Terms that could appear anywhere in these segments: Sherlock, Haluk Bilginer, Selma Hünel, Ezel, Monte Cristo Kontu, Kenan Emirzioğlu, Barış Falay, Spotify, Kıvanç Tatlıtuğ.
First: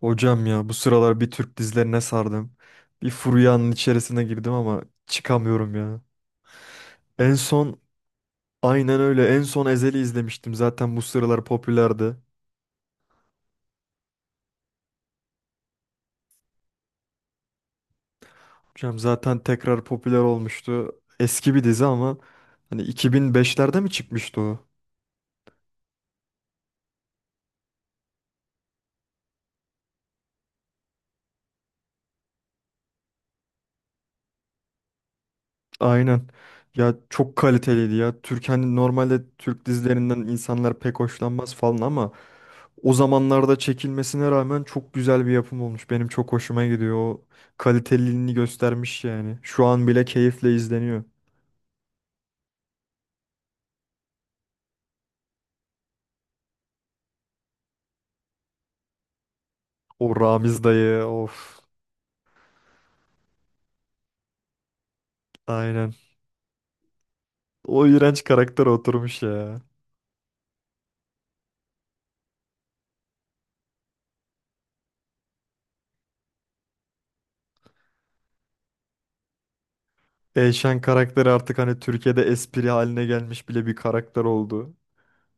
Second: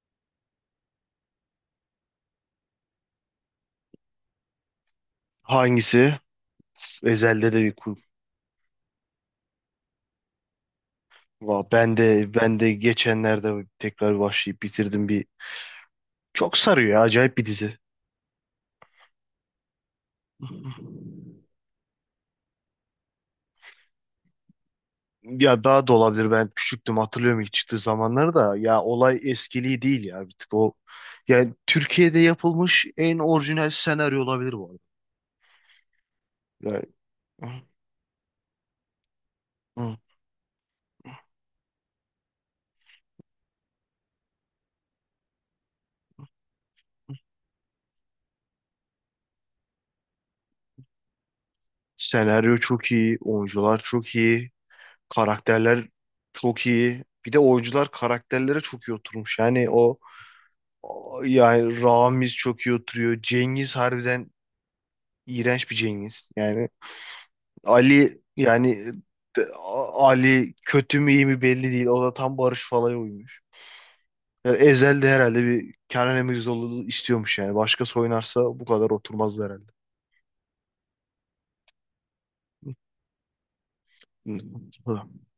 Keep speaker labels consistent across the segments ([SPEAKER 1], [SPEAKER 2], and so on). [SPEAKER 1] Hocam ya bu sıralar bir Türk dizilerine sardım. Bir furyanın içerisine girdim ama çıkamıyorum ya.
[SPEAKER 2] Hangisi?
[SPEAKER 1] En
[SPEAKER 2] Ezel'de de bir
[SPEAKER 1] son
[SPEAKER 2] kur.
[SPEAKER 1] aynen öyle en son Ezel'i izlemiştim. Zaten bu sıralar
[SPEAKER 2] Va- Ben
[SPEAKER 1] popülerdi.
[SPEAKER 2] de ben de geçenlerde tekrar başlayıp bitirdim bir. Çok sarıyor ya, acayip bir dizi.
[SPEAKER 1] Hocam zaten tekrar popüler olmuştu. Eski bir dizi ama hani 2005'lerde mi çıkmıştı o?
[SPEAKER 2] Ya daha da olabilir, ben küçüktüm, hatırlıyorum ilk çıktığı zamanları da. Ya olay eskiliği değil ya, bir tık o, yani Türkiye'de yapılmış en orijinal senaryo olabilir bu arada.
[SPEAKER 1] Aynen.
[SPEAKER 2] Yani,
[SPEAKER 1] Ya çok
[SPEAKER 2] hı,
[SPEAKER 1] kaliteliydi ya. Türk, hani normalde Türk
[SPEAKER 2] hı.
[SPEAKER 1] dizilerinden insanlar pek hoşlanmaz falan ama o zamanlarda çekilmesine rağmen çok güzel bir yapım olmuş. Benim çok hoşuma gidiyor. O kaliteliliğini göstermiş yani. Şu an bile keyifle izleniyor.
[SPEAKER 2] Senaryo çok iyi, oyuncular çok iyi, karakterler çok iyi. Bir de oyuncular karakterlere çok iyi oturmuş. Yani o.
[SPEAKER 1] O Ramiz dayı, of.
[SPEAKER 2] Yani Ramiz çok iyi oturuyor. Cengiz harbiden iğrenç bir
[SPEAKER 1] Aynen.
[SPEAKER 2] Cengiz. Yani
[SPEAKER 1] O
[SPEAKER 2] Ali,
[SPEAKER 1] iğrenç karakter
[SPEAKER 2] yani
[SPEAKER 1] oturmuş ya.
[SPEAKER 2] Ali kötü mü iyi mi belli değil. O da tam Barış Falay uymuş. Yani Ezel de herhalde bir Kenan Emirzioğlu istiyormuş yani. Başkası oynarsa bu kadar oturmazdı herhalde.
[SPEAKER 1] Eyşan karakteri artık hani Türkiye'de espri haline gelmiş bile bir karakter
[SPEAKER 2] Hı.
[SPEAKER 1] oldu.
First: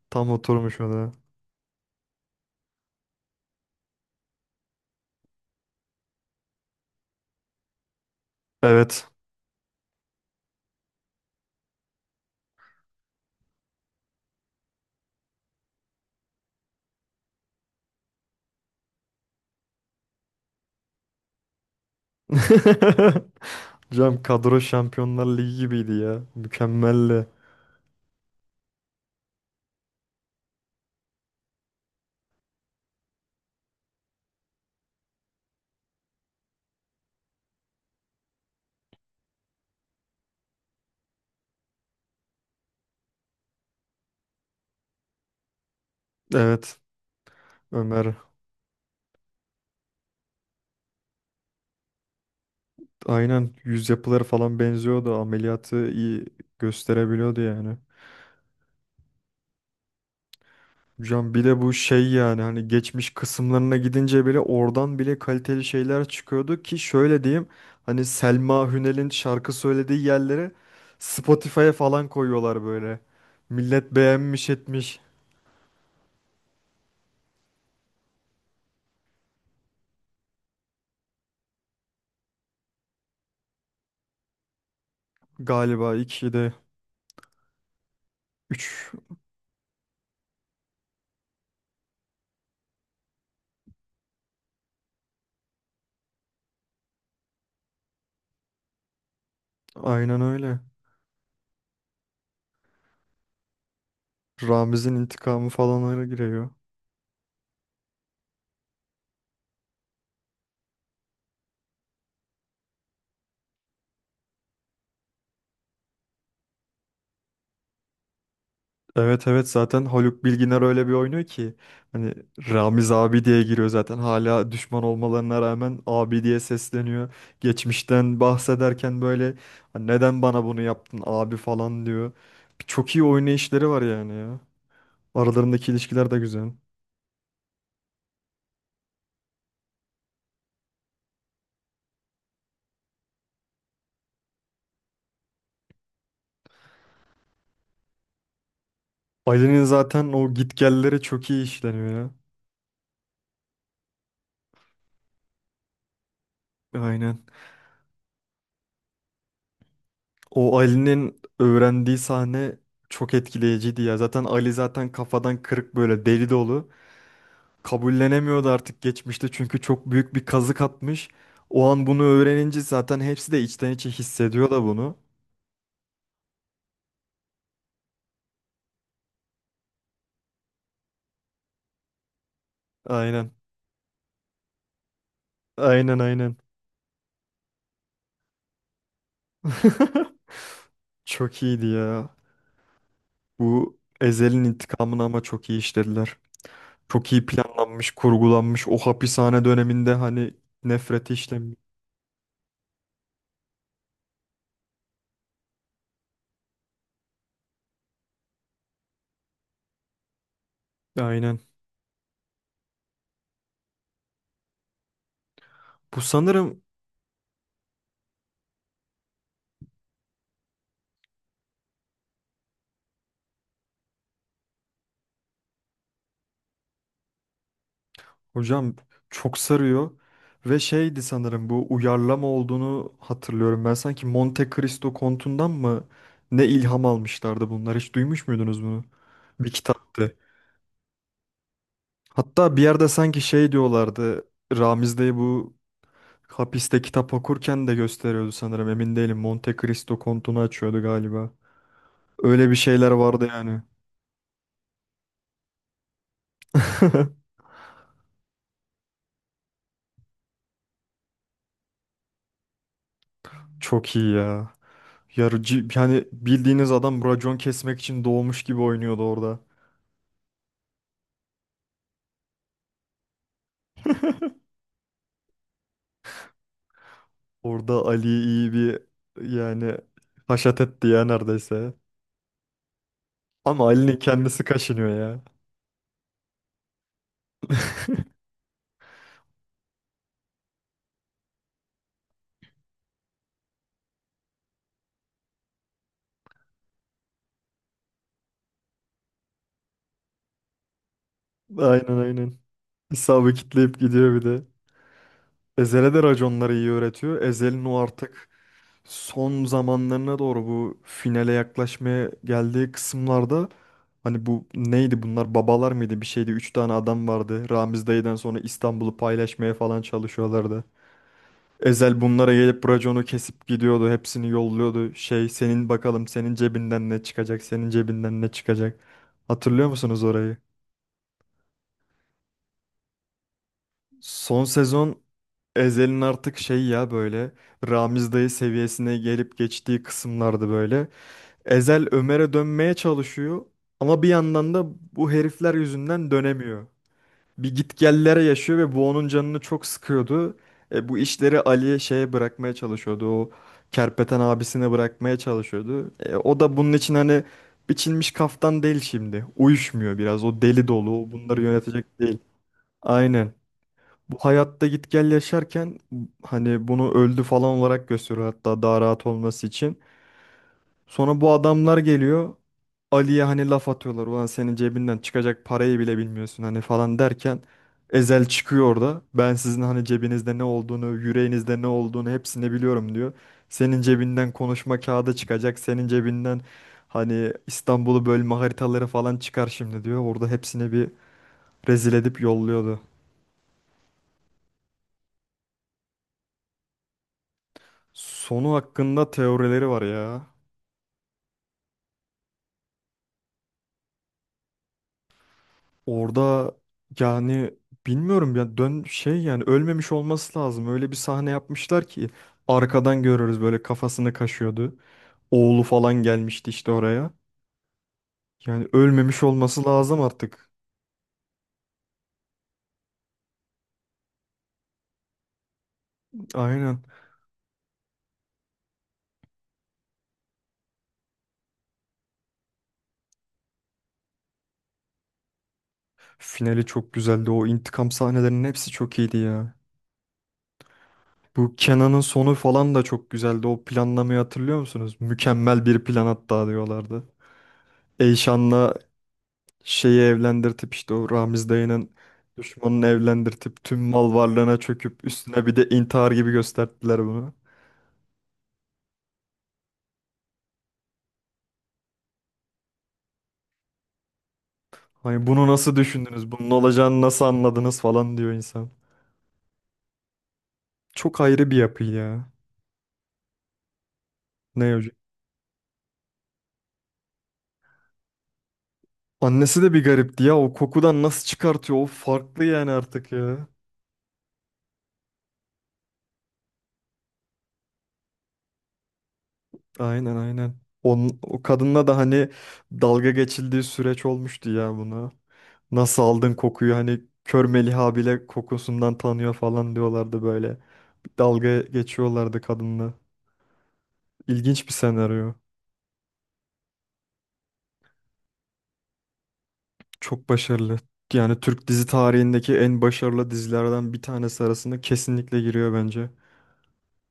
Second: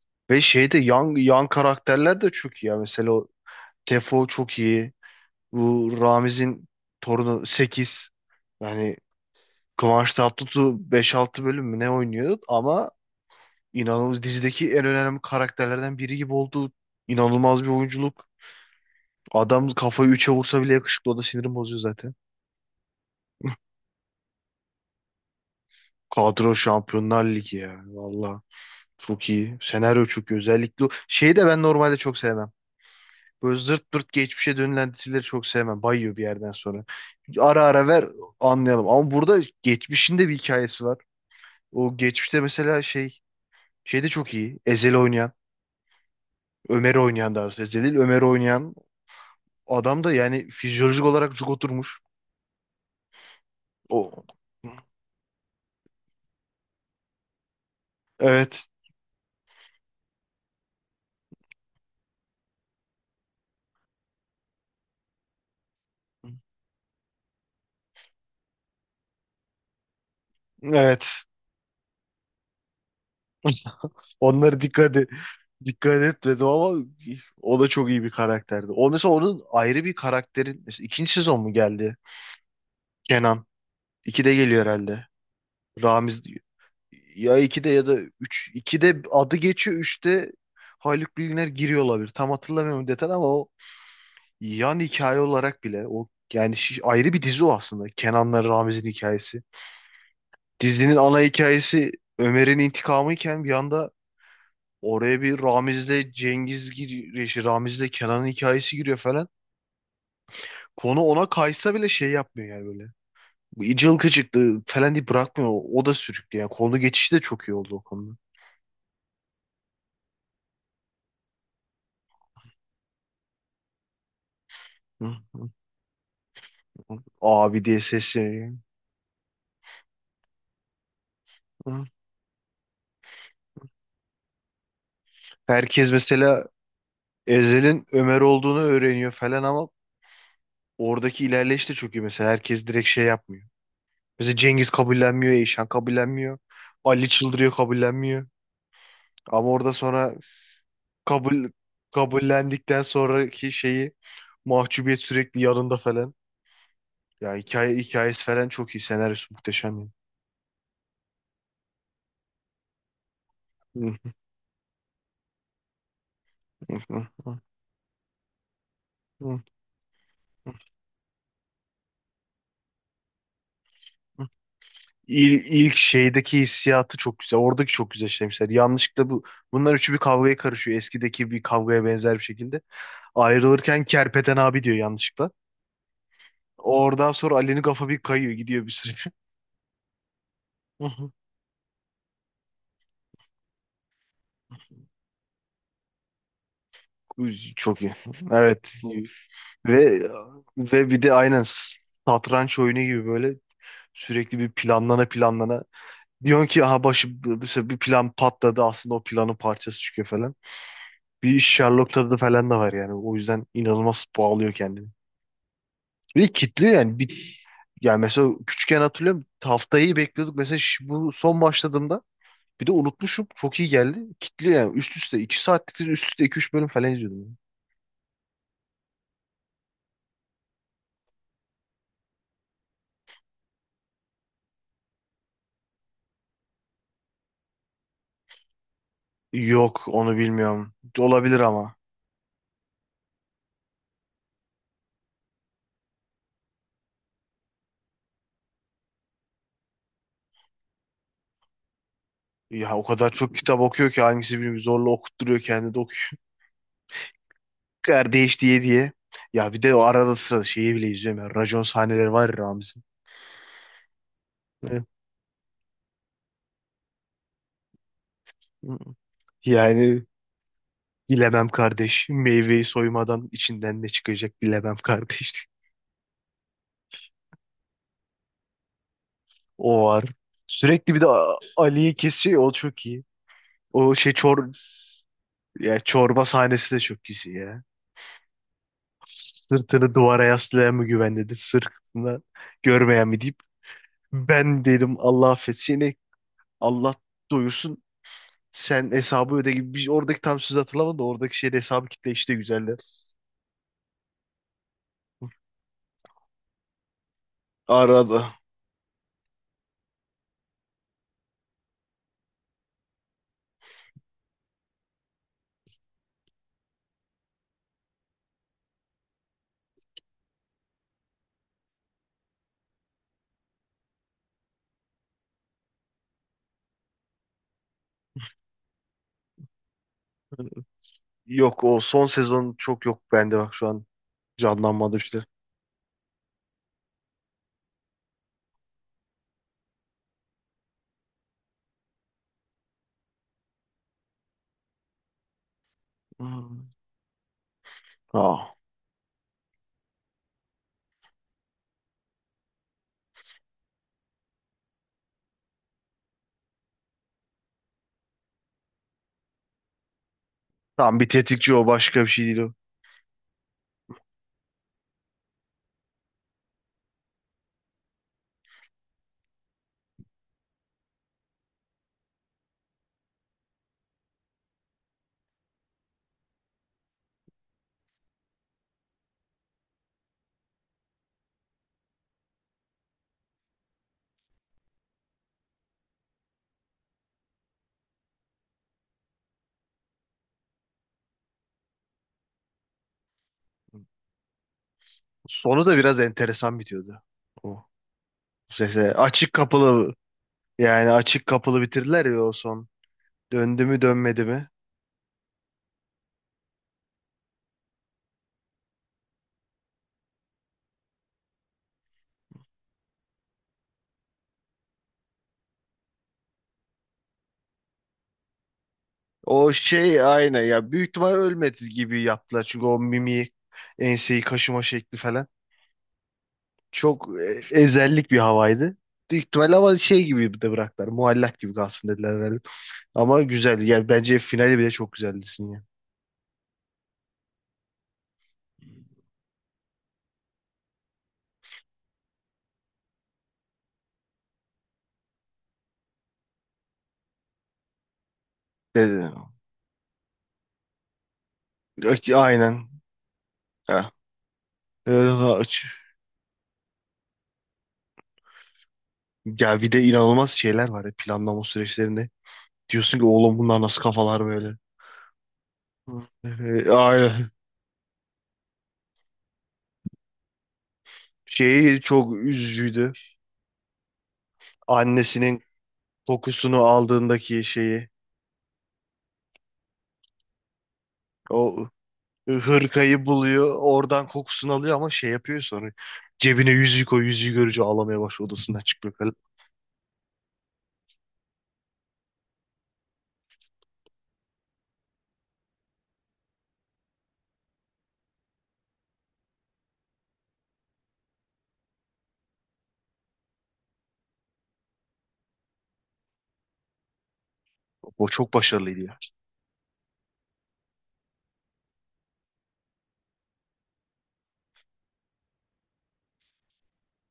[SPEAKER 1] Tam
[SPEAKER 2] Ve şeyde
[SPEAKER 1] oturmuş ona.
[SPEAKER 2] yan karakterler de çok iyi ya. Mesela o Tefo çok iyi. Bu Ramiz'in torunu 8. Yani
[SPEAKER 1] Evet.
[SPEAKER 2] Kıvanç Tatlıtuğ 5 6 bölüm mü ne oynuyor ama İnanılmaz dizideki en önemli karakterlerden biri gibi oldu. İnanılmaz bir oyunculuk. Adam kafayı üçe vursa bile yakışıklı. O da sinirim bozuyor zaten.
[SPEAKER 1] Cam kadro Şampiyonlar Ligi gibiydi ya.
[SPEAKER 2] Kadro Şampiyonlar
[SPEAKER 1] Mükemmeldi.
[SPEAKER 2] Ligi ya. Valla çok iyi. Senaryo çok iyi. Özellikle şeyi de ben normalde çok sevmem. Böyle zırt pırt geçmişe dönülen dizileri çok sevmem. Bayıyor bir yerden sonra. Ara ara ver anlayalım. Ama burada geçmişin de bir hikayesi var. O geçmişte mesela şey de çok iyi. Ezel'i oynayan.
[SPEAKER 1] Evet.
[SPEAKER 2] Ömer'i oynayan daha doğrusu. Ezel değil,
[SPEAKER 1] Ömer.
[SPEAKER 2] Ömer'i oynayan adam da yani fizyolojik olarak cuk oturmuş.
[SPEAKER 1] Aynen, yüz
[SPEAKER 2] O.
[SPEAKER 1] yapıları falan benziyordu. Ameliyatı iyi gösterebiliyordu yani.
[SPEAKER 2] Evet.
[SPEAKER 1] Hocam bir de bu şey, yani hani geçmiş kısımlarına gidince bile oradan bile kaliteli şeyler çıkıyordu ki şöyle diyeyim, hani Selma Hünel'in şarkı söylediği yerleri
[SPEAKER 2] Evet.
[SPEAKER 1] Spotify'a falan koyuyorlar böyle. Millet beğenmiş
[SPEAKER 2] Onlara dikkat
[SPEAKER 1] etmiş.
[SPEAKER 2] et, dikkat etmedim ama o da çok iyi bir karakterdi. O mesela, onun ayrı bir karakterin, mesela ikinci sezon mu geldi? Kenan. İkide geliyor herhalde.
[SPEAKER 1] Galiba
[SPEAKER 2] Ramiz
[SPEAKER 1] iki de,
[SPEAKER 2] ya ikide ya da üç.
[SPEAKER 1] üç,
[SPEAKER 2] İkide adı geçiyor. Üçte Haluk Bilginer giriyor olabilir. Tam hatırlamıyorum detay ama o yan hikaye olarak bile, o yani ayrı bir dizi o aslında. Kenan'la Ramiz'in hikayesi.
[SPEAKER 1] aynen öyle.
[SPEAKER 2] Dizinin ana hikayesi Ömer'in intikamı iken bir anda
[SPEAKER 1] Ramiz'in
[SPEAKER 2] oraya bir
[SPEAKER 1] intikamı falan öyle
[SPEAKER 2] Ramiz'le
[SPEAKER 1] giriyor.
[SPEAKER 2] Cengiz giriyor, şey, Ramiz'le Kenan'ın hikayesi giriyor falan. Konu ona kaysa bile şey yapmıyor yani, böyle bu ıcıl falan diye bırakmıyor. O da sürüklüyor. Yani konu geçişi de çok iyi oldu o konuda.
[SPEAKER 1] Evet, evet, zaten Haluk Bilginer öyle bir oynuyor ki hani Ramiz abi diye giriyor zaten, hala düşman
[SPEAKER 2] Hı.
[SPEAKER 1] olmalarına rağmen abi diye sesleniyor.
[SPEAKER 2] Abi diye
[SPEAKER 1] Geçmişten
[SPEAKER 2] sesleniyor.
[SPEAKER 1] bahsederken böyle "Hani neden bana bunu yaptın abi"
[SPEAKER 2] Hı.
[SPEAKER 1] falan diyor. Çok iyi oynayışları var yani ya. Aralarındaki
[SPEAKER 2] Herkes
[SPEAKER 1] ilişkiler de
[SPEAKER 2] mesela
[SPEAKER 1] güzel.
[SPEAKER 2] Ezel'in Ömer olduğunu öğreniyor falan ama oradaki ilerleyiş de çok iyi. Mesela herkes direkt şey yapmıyor. Mesela Cengiz kabullenmiyor, Eyşan kabullenmiyor. Ali çıldırıyor, kabullenmiyor. Ama
[SPEAKER 1] Ali'nin
[SPEAKER 2] orada
[SPEAKER 1] zaten
[SPEAKER 2] sonra
[SPEAKER 1] o gitgelleri çok iyi
[SPEAKER 2] kabul,
[SPEAKER 1] işleniyor ya.
[SPEAKER 2] kabullendikten sonraki şeyi, mahcubiyet sürekli yanında falan.
[SPEAKER 1] Aynen.
[SPEAKER 2] Ya hikaye hikayesi falan çok iyi. Senaryosu muhteşem ya.
[SPEAKER 1] O Ali'nin öğrendiği sahne çok etkileyiciydi
[SPEAKER 2] Hı,
[SPEAKER 1] ya. Zaten Ali zaten kafadan kırık, böyle deli dolu.
[SPEAKER 2] hı, hı, hı,
[SPEAKER 1] Kabullenemiyordu artık, geçmişte
[SPEAKER 2] hı,
[SPEAKER 1] çünkü çok büyük bir
[SPEAKER 2] hı,
[SPEAKER 1] kazık atmış. O an bunu öğrenince zaten hepsi de içten içe
[SPEAKER 2] hı.
[SPEAKER 1] hissediyor da bunu.
[SPEAKER 2] İl, ilk şeydeki hissiyatı çok güzel. Oradaki çok güzel işlemişler. Yanlışlıkla bunlar üçü bir kavgaya karışıyor. Eskideki bir kavgaya benzer bir şekilde.
[SPEAKER 1] Aynen.
[SPEAKER 2] Ayrılırken Kerpeten abi diyor yanlışlıkla.
[SPEAKER 1] Aynen, aynen.
[SPEAKER 2] Oradan sonra Ali'nin kafa bir kayıyor. Gidiyor bir süre.
[SPEAKER 1] Çok iyiydi ya. Bu Ezel'in intikamını ama çok iyi işlediler. Çok iyi
[SPEAKER 2] Çok
[SPEAKER 1] planlanmış,
[SPEAKER 2] iyi.
[SPEAKER 1] kurgulanmış.
[SPEAKER 2] Evet.
[SPEAKER 1] O hapishane döneminde
[SPEAKER 2] Ve
[SPEAKER 1] hani
[SPEAKER 2] bir de
[SPEAKER 1] nefreti
[SPEAKER 2] aynen
[SPEAKER 1] işlemiş.
[SPEAKER 2] satranç oyunu gibi, böyle sürekli bir planlana planlana. Diyorsun ki aha, başı mesela bir plan patladı, aslında o planın parçası çıkıyor falan. Bir
[SPEAKER 1] Aynen.
[SPEAKER 2] Sherlock tadı falan da var yani. O yüzden inanılmaz bağlıyor kendini.
[SPEAKER 1] Bu
[SPEAKER 2] Ve
[SPEAKER 1] sanırım,
[SPEAKER 2] kitliyor yani. Bir, yani mesela küçükken hatırlıyorum, haftayı bekliyorduk. Mesela bu son başladığımda bir de unutmuşum. Çok iyi geldi. Kitliyor yani. Üst üste 2 saatlik, üst üste iki üç bölüm falan izliyordum.
[SPEAKER 1] hocam, çok sarıyor ve şeydi sanırım, bu uyarlama olduğunu hatırlıyorum. Ben sanki Monte Cristo Kontu'ndan mı ne ilham almışlardı bunlar? Hiç duymuş muydunuz bunu? Bir
[SPEAKER 2] Yok,
[SPEAKER 1] kitaptı.
[SPEAKER 2] onu bilmiyorum. Olabilir ama.
[SPEAKER 1] Hatta bir yerde sanki şey diyorlardı. Ramiz Bey bu hapiste kitap okurken de gösteriyordu sanırım. Emin değilim. Monte Cristo Kontu'nu açıyordu galiba. Öyle bir
[SPEAKER 2] Ya o
[SPEAKER 1] şeyler
[SPEAKER 2] kadar
[SPEAKER 1] vardı
[SPEAKER 2] çok kitap
[SPEAKER 1] yani.
[SPEAKER 2] okuyor ki hangisi bilmiyorum, zorla okutturuyor kendini de okuyor. Kardeş diye diye. Ya bir de o arada sırada şeyi bile izliyorum ya. Racon sahneleri var ya, Ramiz'in.
[SPEAKER 1] Çok iyi ya.
[SPEAKER 2] Eh,
[SPEAKER 1] Yarıcı yani bildiğiniz adam racon kesmek için doğmuş gibi oynuyordu orada.
[SPEAKER 2] yani bilemem kardeş. Meyveyi soymadan içinden ne çıkacak bilemem kardeş.
[SPEAKER 1] Orada Ali'yi iyi bir, yani
[SPEAKER 2] O var.
[SPEAKER 1] haşat etti
[SPEAKER 2] Sürekli bir
[SPEAKER 1] ya
[SPEAKER 2] de
[SPEAKER 1] neredeyse.
[SPEAKER 2] Ali'yi kesiyor ya, o çok iyi.
[SPEAKER 1] Ama
[SPEAKER 2] O
[SPEAKER 1] Ali'nin
[SPEAKER 2] şey,
[SPEAKER 1] kendisi kaşınıyor ya.
[SPEAKER 2] ya çorba sahnesi de çok güzel ya. Sırtını duvara yaslayan mı güvendedir? Sırtını görmeyen mi, deyip ben dedim, Allah affetsin. Allah doyursun, sen hesabı öde gibi. Bir, oradaki tam söz hatırlamadım da oradaki şeyde hesabı
[SPEAKER 1] Aynen,
[SPEAKER 2] kitle işte,
[SPEAKER 1] aynen.
[SPEAKER 2] güzeldi.
[SPEAKER 1] Hesabı kitleyip gidiyor bir de. Ezel'e de raconları iyi öğretiyor. Ezel'in o artık
[SPEAKER 2] Arada.
[SPEAKER 1] son zamanlarına doğru, bu finale yaklaşmaya geldiği kısımlarda hani bu neydi, bunlar babalar mıydı, bir şeydi. 3 tane adam vardı. Ramiz dayıdan sonra İstanbul'u paylaşmaya falan çalışıyorlardı. Ezel bunlara gelip raconu kesip gidiyordu. Hepsini yolluyordu. Şey, senin bakalım senin cebinden ne çıkacak? Senin cebinden ne çıkacak? Hatırlıyor musunuz orayı?
[SPEAKER 2] Yok o son sezon çok, yok bende bak, şu an
[SPEAKER 1] Son sezon
[SPEAKER 2] canlanmadı işte.
[SPEAKER 1] Ezel'in artık şey ya, böyle Ramiz dayı seviyesine gelip geçtiği kısımlardı böyle. Ezel Ömer'e dönmeye çalışıyor ama bir yandan da bu herifler yüzünden dönemiyor.
[SPEAKER 2] Hmm.
[SPEAKER 1] Bir gitgellere
[SPEAKER 2] Aa.
[SPEAKER 1] yaşıyor ve bu onun canını çok sıkıyordu. Bu işleri Ali'ye, şeye bırakmaya çalışıyordu. O kerpeten abisine bırakmaya çalışıyordu. O da bunun için hani biçilmiş kaftan değil şimdi. Uyuşmuyor biraz. O deli dolu.
[SPEAKER 2] Tamam, bir
[SPEAKER 1] O bunları, hmm,
[SPEAKER 2] tetikçi o,
[SPEAKER 1] yönetecek
[SPEAKER 2] başka bir
[SPEAKER 1] değil.
[SPEAKER 2] şey değil o.
[SPEAKER 1] Aynen. Bu hayatta gitgel yaşarken hani bunu öldü falan olarak gösteriyor, hatta daha rahat olması için. Sonra bu adamlar geliyor. Ali'ye hani laf atıyorlar. "Ulan senin cebinden çıkacak parayı bile bilmiyorsun" hani falan derken Ezel çıkıyor orada. "Ben sizin hani cebinizde ne olduğunu, yüreğinizde ne olduğunu hepsini biliyorum" diyor. "Senin cebinden konuşma kağıdı çıkacak. Senin cebinden hani İstanbul'u bölme haritaları falan çıkar şimdi" diyor. Orada hepsini bir rezil edip yolluyordu.
[SPEAKER 2] Sonu da biraz enteresan bitiyordu. O
[SPEAKER 1] Sonu
[SPEAKER 2] sese
[SPEAKER 1] hakkında
[SPEAKER 2] açık
[SPEAKER 1] teorileri var
[SPEAKER 2] kapılı,
[SPEAKER 1] ya.
[SPEAKER 2] yani açık kapılı bitirdiler ya o son. Döndü mü dönmedi mi?
[SPEAKER 1] Orada, yani bilmiyorum ya, dön şey, yani ölmemiş olması lazım. Öyle bir sahne yapmışlar ki arkadan görüyoruz, böyle kafasını kaşıyordu. Oğlu falan gelmişti işte oraya. Yani ölmemiş
[SPEAKER 2] O
[SPEAKER 1] olması lazım
[SPEAKER 2] şey aynı
[SPEAKER 1] artık.
[SPEAKER 2] ya, büyük ihtimal ölmedi gibi yaptılar çünkü o mimiği, enseyi kaşıma şekli falan.
[SPEAKER 1] Aynen.
[SPEAKER 2] Çok ezellik bir havaydı. Büyük ihtimalle, ama şey gibi de bıraktılar. Muallak gibi kalsın dediler herhalde. Ama güzeldi. Yani bence finali bile çok güzeldi ya.
[SPEAKER 1] Finali çok güzeldi. O intikam sahnelerinin hepsi çok iyiydi ya. Bu Kenan'ın sonu falan da çok güzeldi. O planlamayı hatırlıyor musunuz? Mükemmel bir plan, hatta diyorlardı. Eyşan'la
[SPEAKER 2] Dedi.
[SPEAKER 1] şeyi evlendirtip işte o Ramiz dayının
[SPEAKER 2] Yok, aynen.
[SPEAKER 1] düşmanını evlendirtip tüm
[SPEAKER 2] Ha.
[SPEAKER 1] mal varlığına çöküp
[SPEAKER 2] Öyle
[SPEAKER 1] üstüne bir de intihar gibi gösterdiler bunu.
[SPEAKER 2] ya bir de inanılmaz şeyler var ya planlama süreçlerinde. Diyorsun ki oğlum bunlar nasıl kafalar böyle.
[SPEAKER 1] Hani bunu nasıl
[SPEAKER 2] Hı.
[SPEAKER 1] düşündünüz? Bunun olacağını nasıl
[SPEAKER 2] Aynen.
[SPEAKER 1] anladınız falan diyor insan. Çok ayrı bir
[SPEAKER 2] Şeyi
[SPEAKER 1] yapı
[SPEAKER 2] çok
[SPEAKER 1] ya.
[SPEAKER 2] üzücüydü.
[SPEAKER 1] Ne hocam?
[SPEAKER 2] Annesinin kokusunu aldığındaki şeyi.
[SPEAKER 1] Annesi de bir garipti ya. O kokudan nasıl
[SPEAKER 2] O
[SPEAKER 1] çıkartıyor? O farklı yani
[SPEAKER 2] hırkayı
[SPEAKER 1] artık ya.
[SPEAKER 2] buluyor. Oradan kokusunu alıyor ama şey yapıyor sonra. Cebine yüzüğü koy, yüzüğü görünce ağlamaya başlıyor, odasından çıkmıyor falan.
[SPEAKER 1] Aynen, aynen. Onun, o kadınla da hani dalga geçildiği süreç olmuştu ya buna. Nasıl aldın kokuyu, hani kör Meliha bile kokusundan tanıyor falan diyorlardı böyle. Dalga geçiyorlardı kadınla. İlginç bir senaryo.
[SPEAKER 2] O çok başarılıydı ya.
[SPEAKER 1] Çok başarılı. Yani Türk dizi tarihindeki en başarılı dizilerden bir tanesi arasında kesinlikle giriyor bence.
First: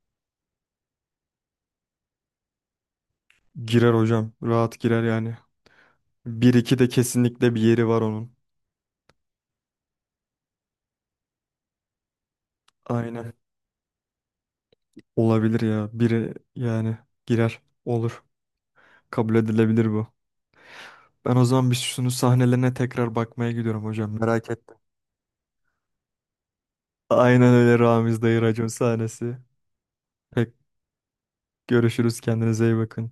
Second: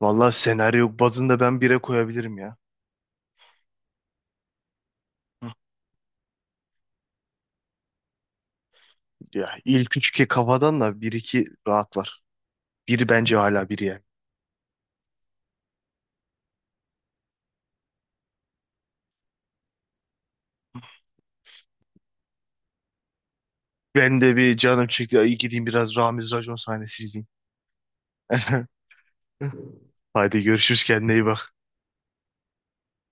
[SPEAKER 2] Valla senaryo bazında ben 1'e koyabilirim ya.
[SPEAKER 1] Girer hocam. Rahat girer yani.
[SPEAKER 2] Hı.
[SPEAKER 1] Bir iki de kesinlikle bir yeri var onun.
[SPEAKER 2] Ya ilk üç, ki kafadan da 1 2 rahat var. Biri
[SPEAKER 1] Aynen.
[SPEAKER 2] bence, hala biri yani.
[SPEAKER 1] Olabilir ya. Biri yani girer. Olur. Kabul edilebilir bu. Ben o zaman bir şunu sahnelerine tekrar bakmaya gidiyorum hocam.
[SPEAKER 2] Ben de,
[SPEAKER 1] Merak
[SPEAKER 2] bir
[SPEAKER 1] ettim.
[SPEAKER 2] canım çekti. Ay gideyim biraz Ramiz racon sahnesi izleyeyim.
[SPEAKER 1] Aynen öyle, Ramiz Dayı racon sahnesi.
[SPEAKER 2] Haydi
[SPEAKER 1] Pek
[SPEAKER 2] görüşürüz, kendine iyi bak.
[SPEAKER 1] görüşürüz. Kendinize iyi bakın.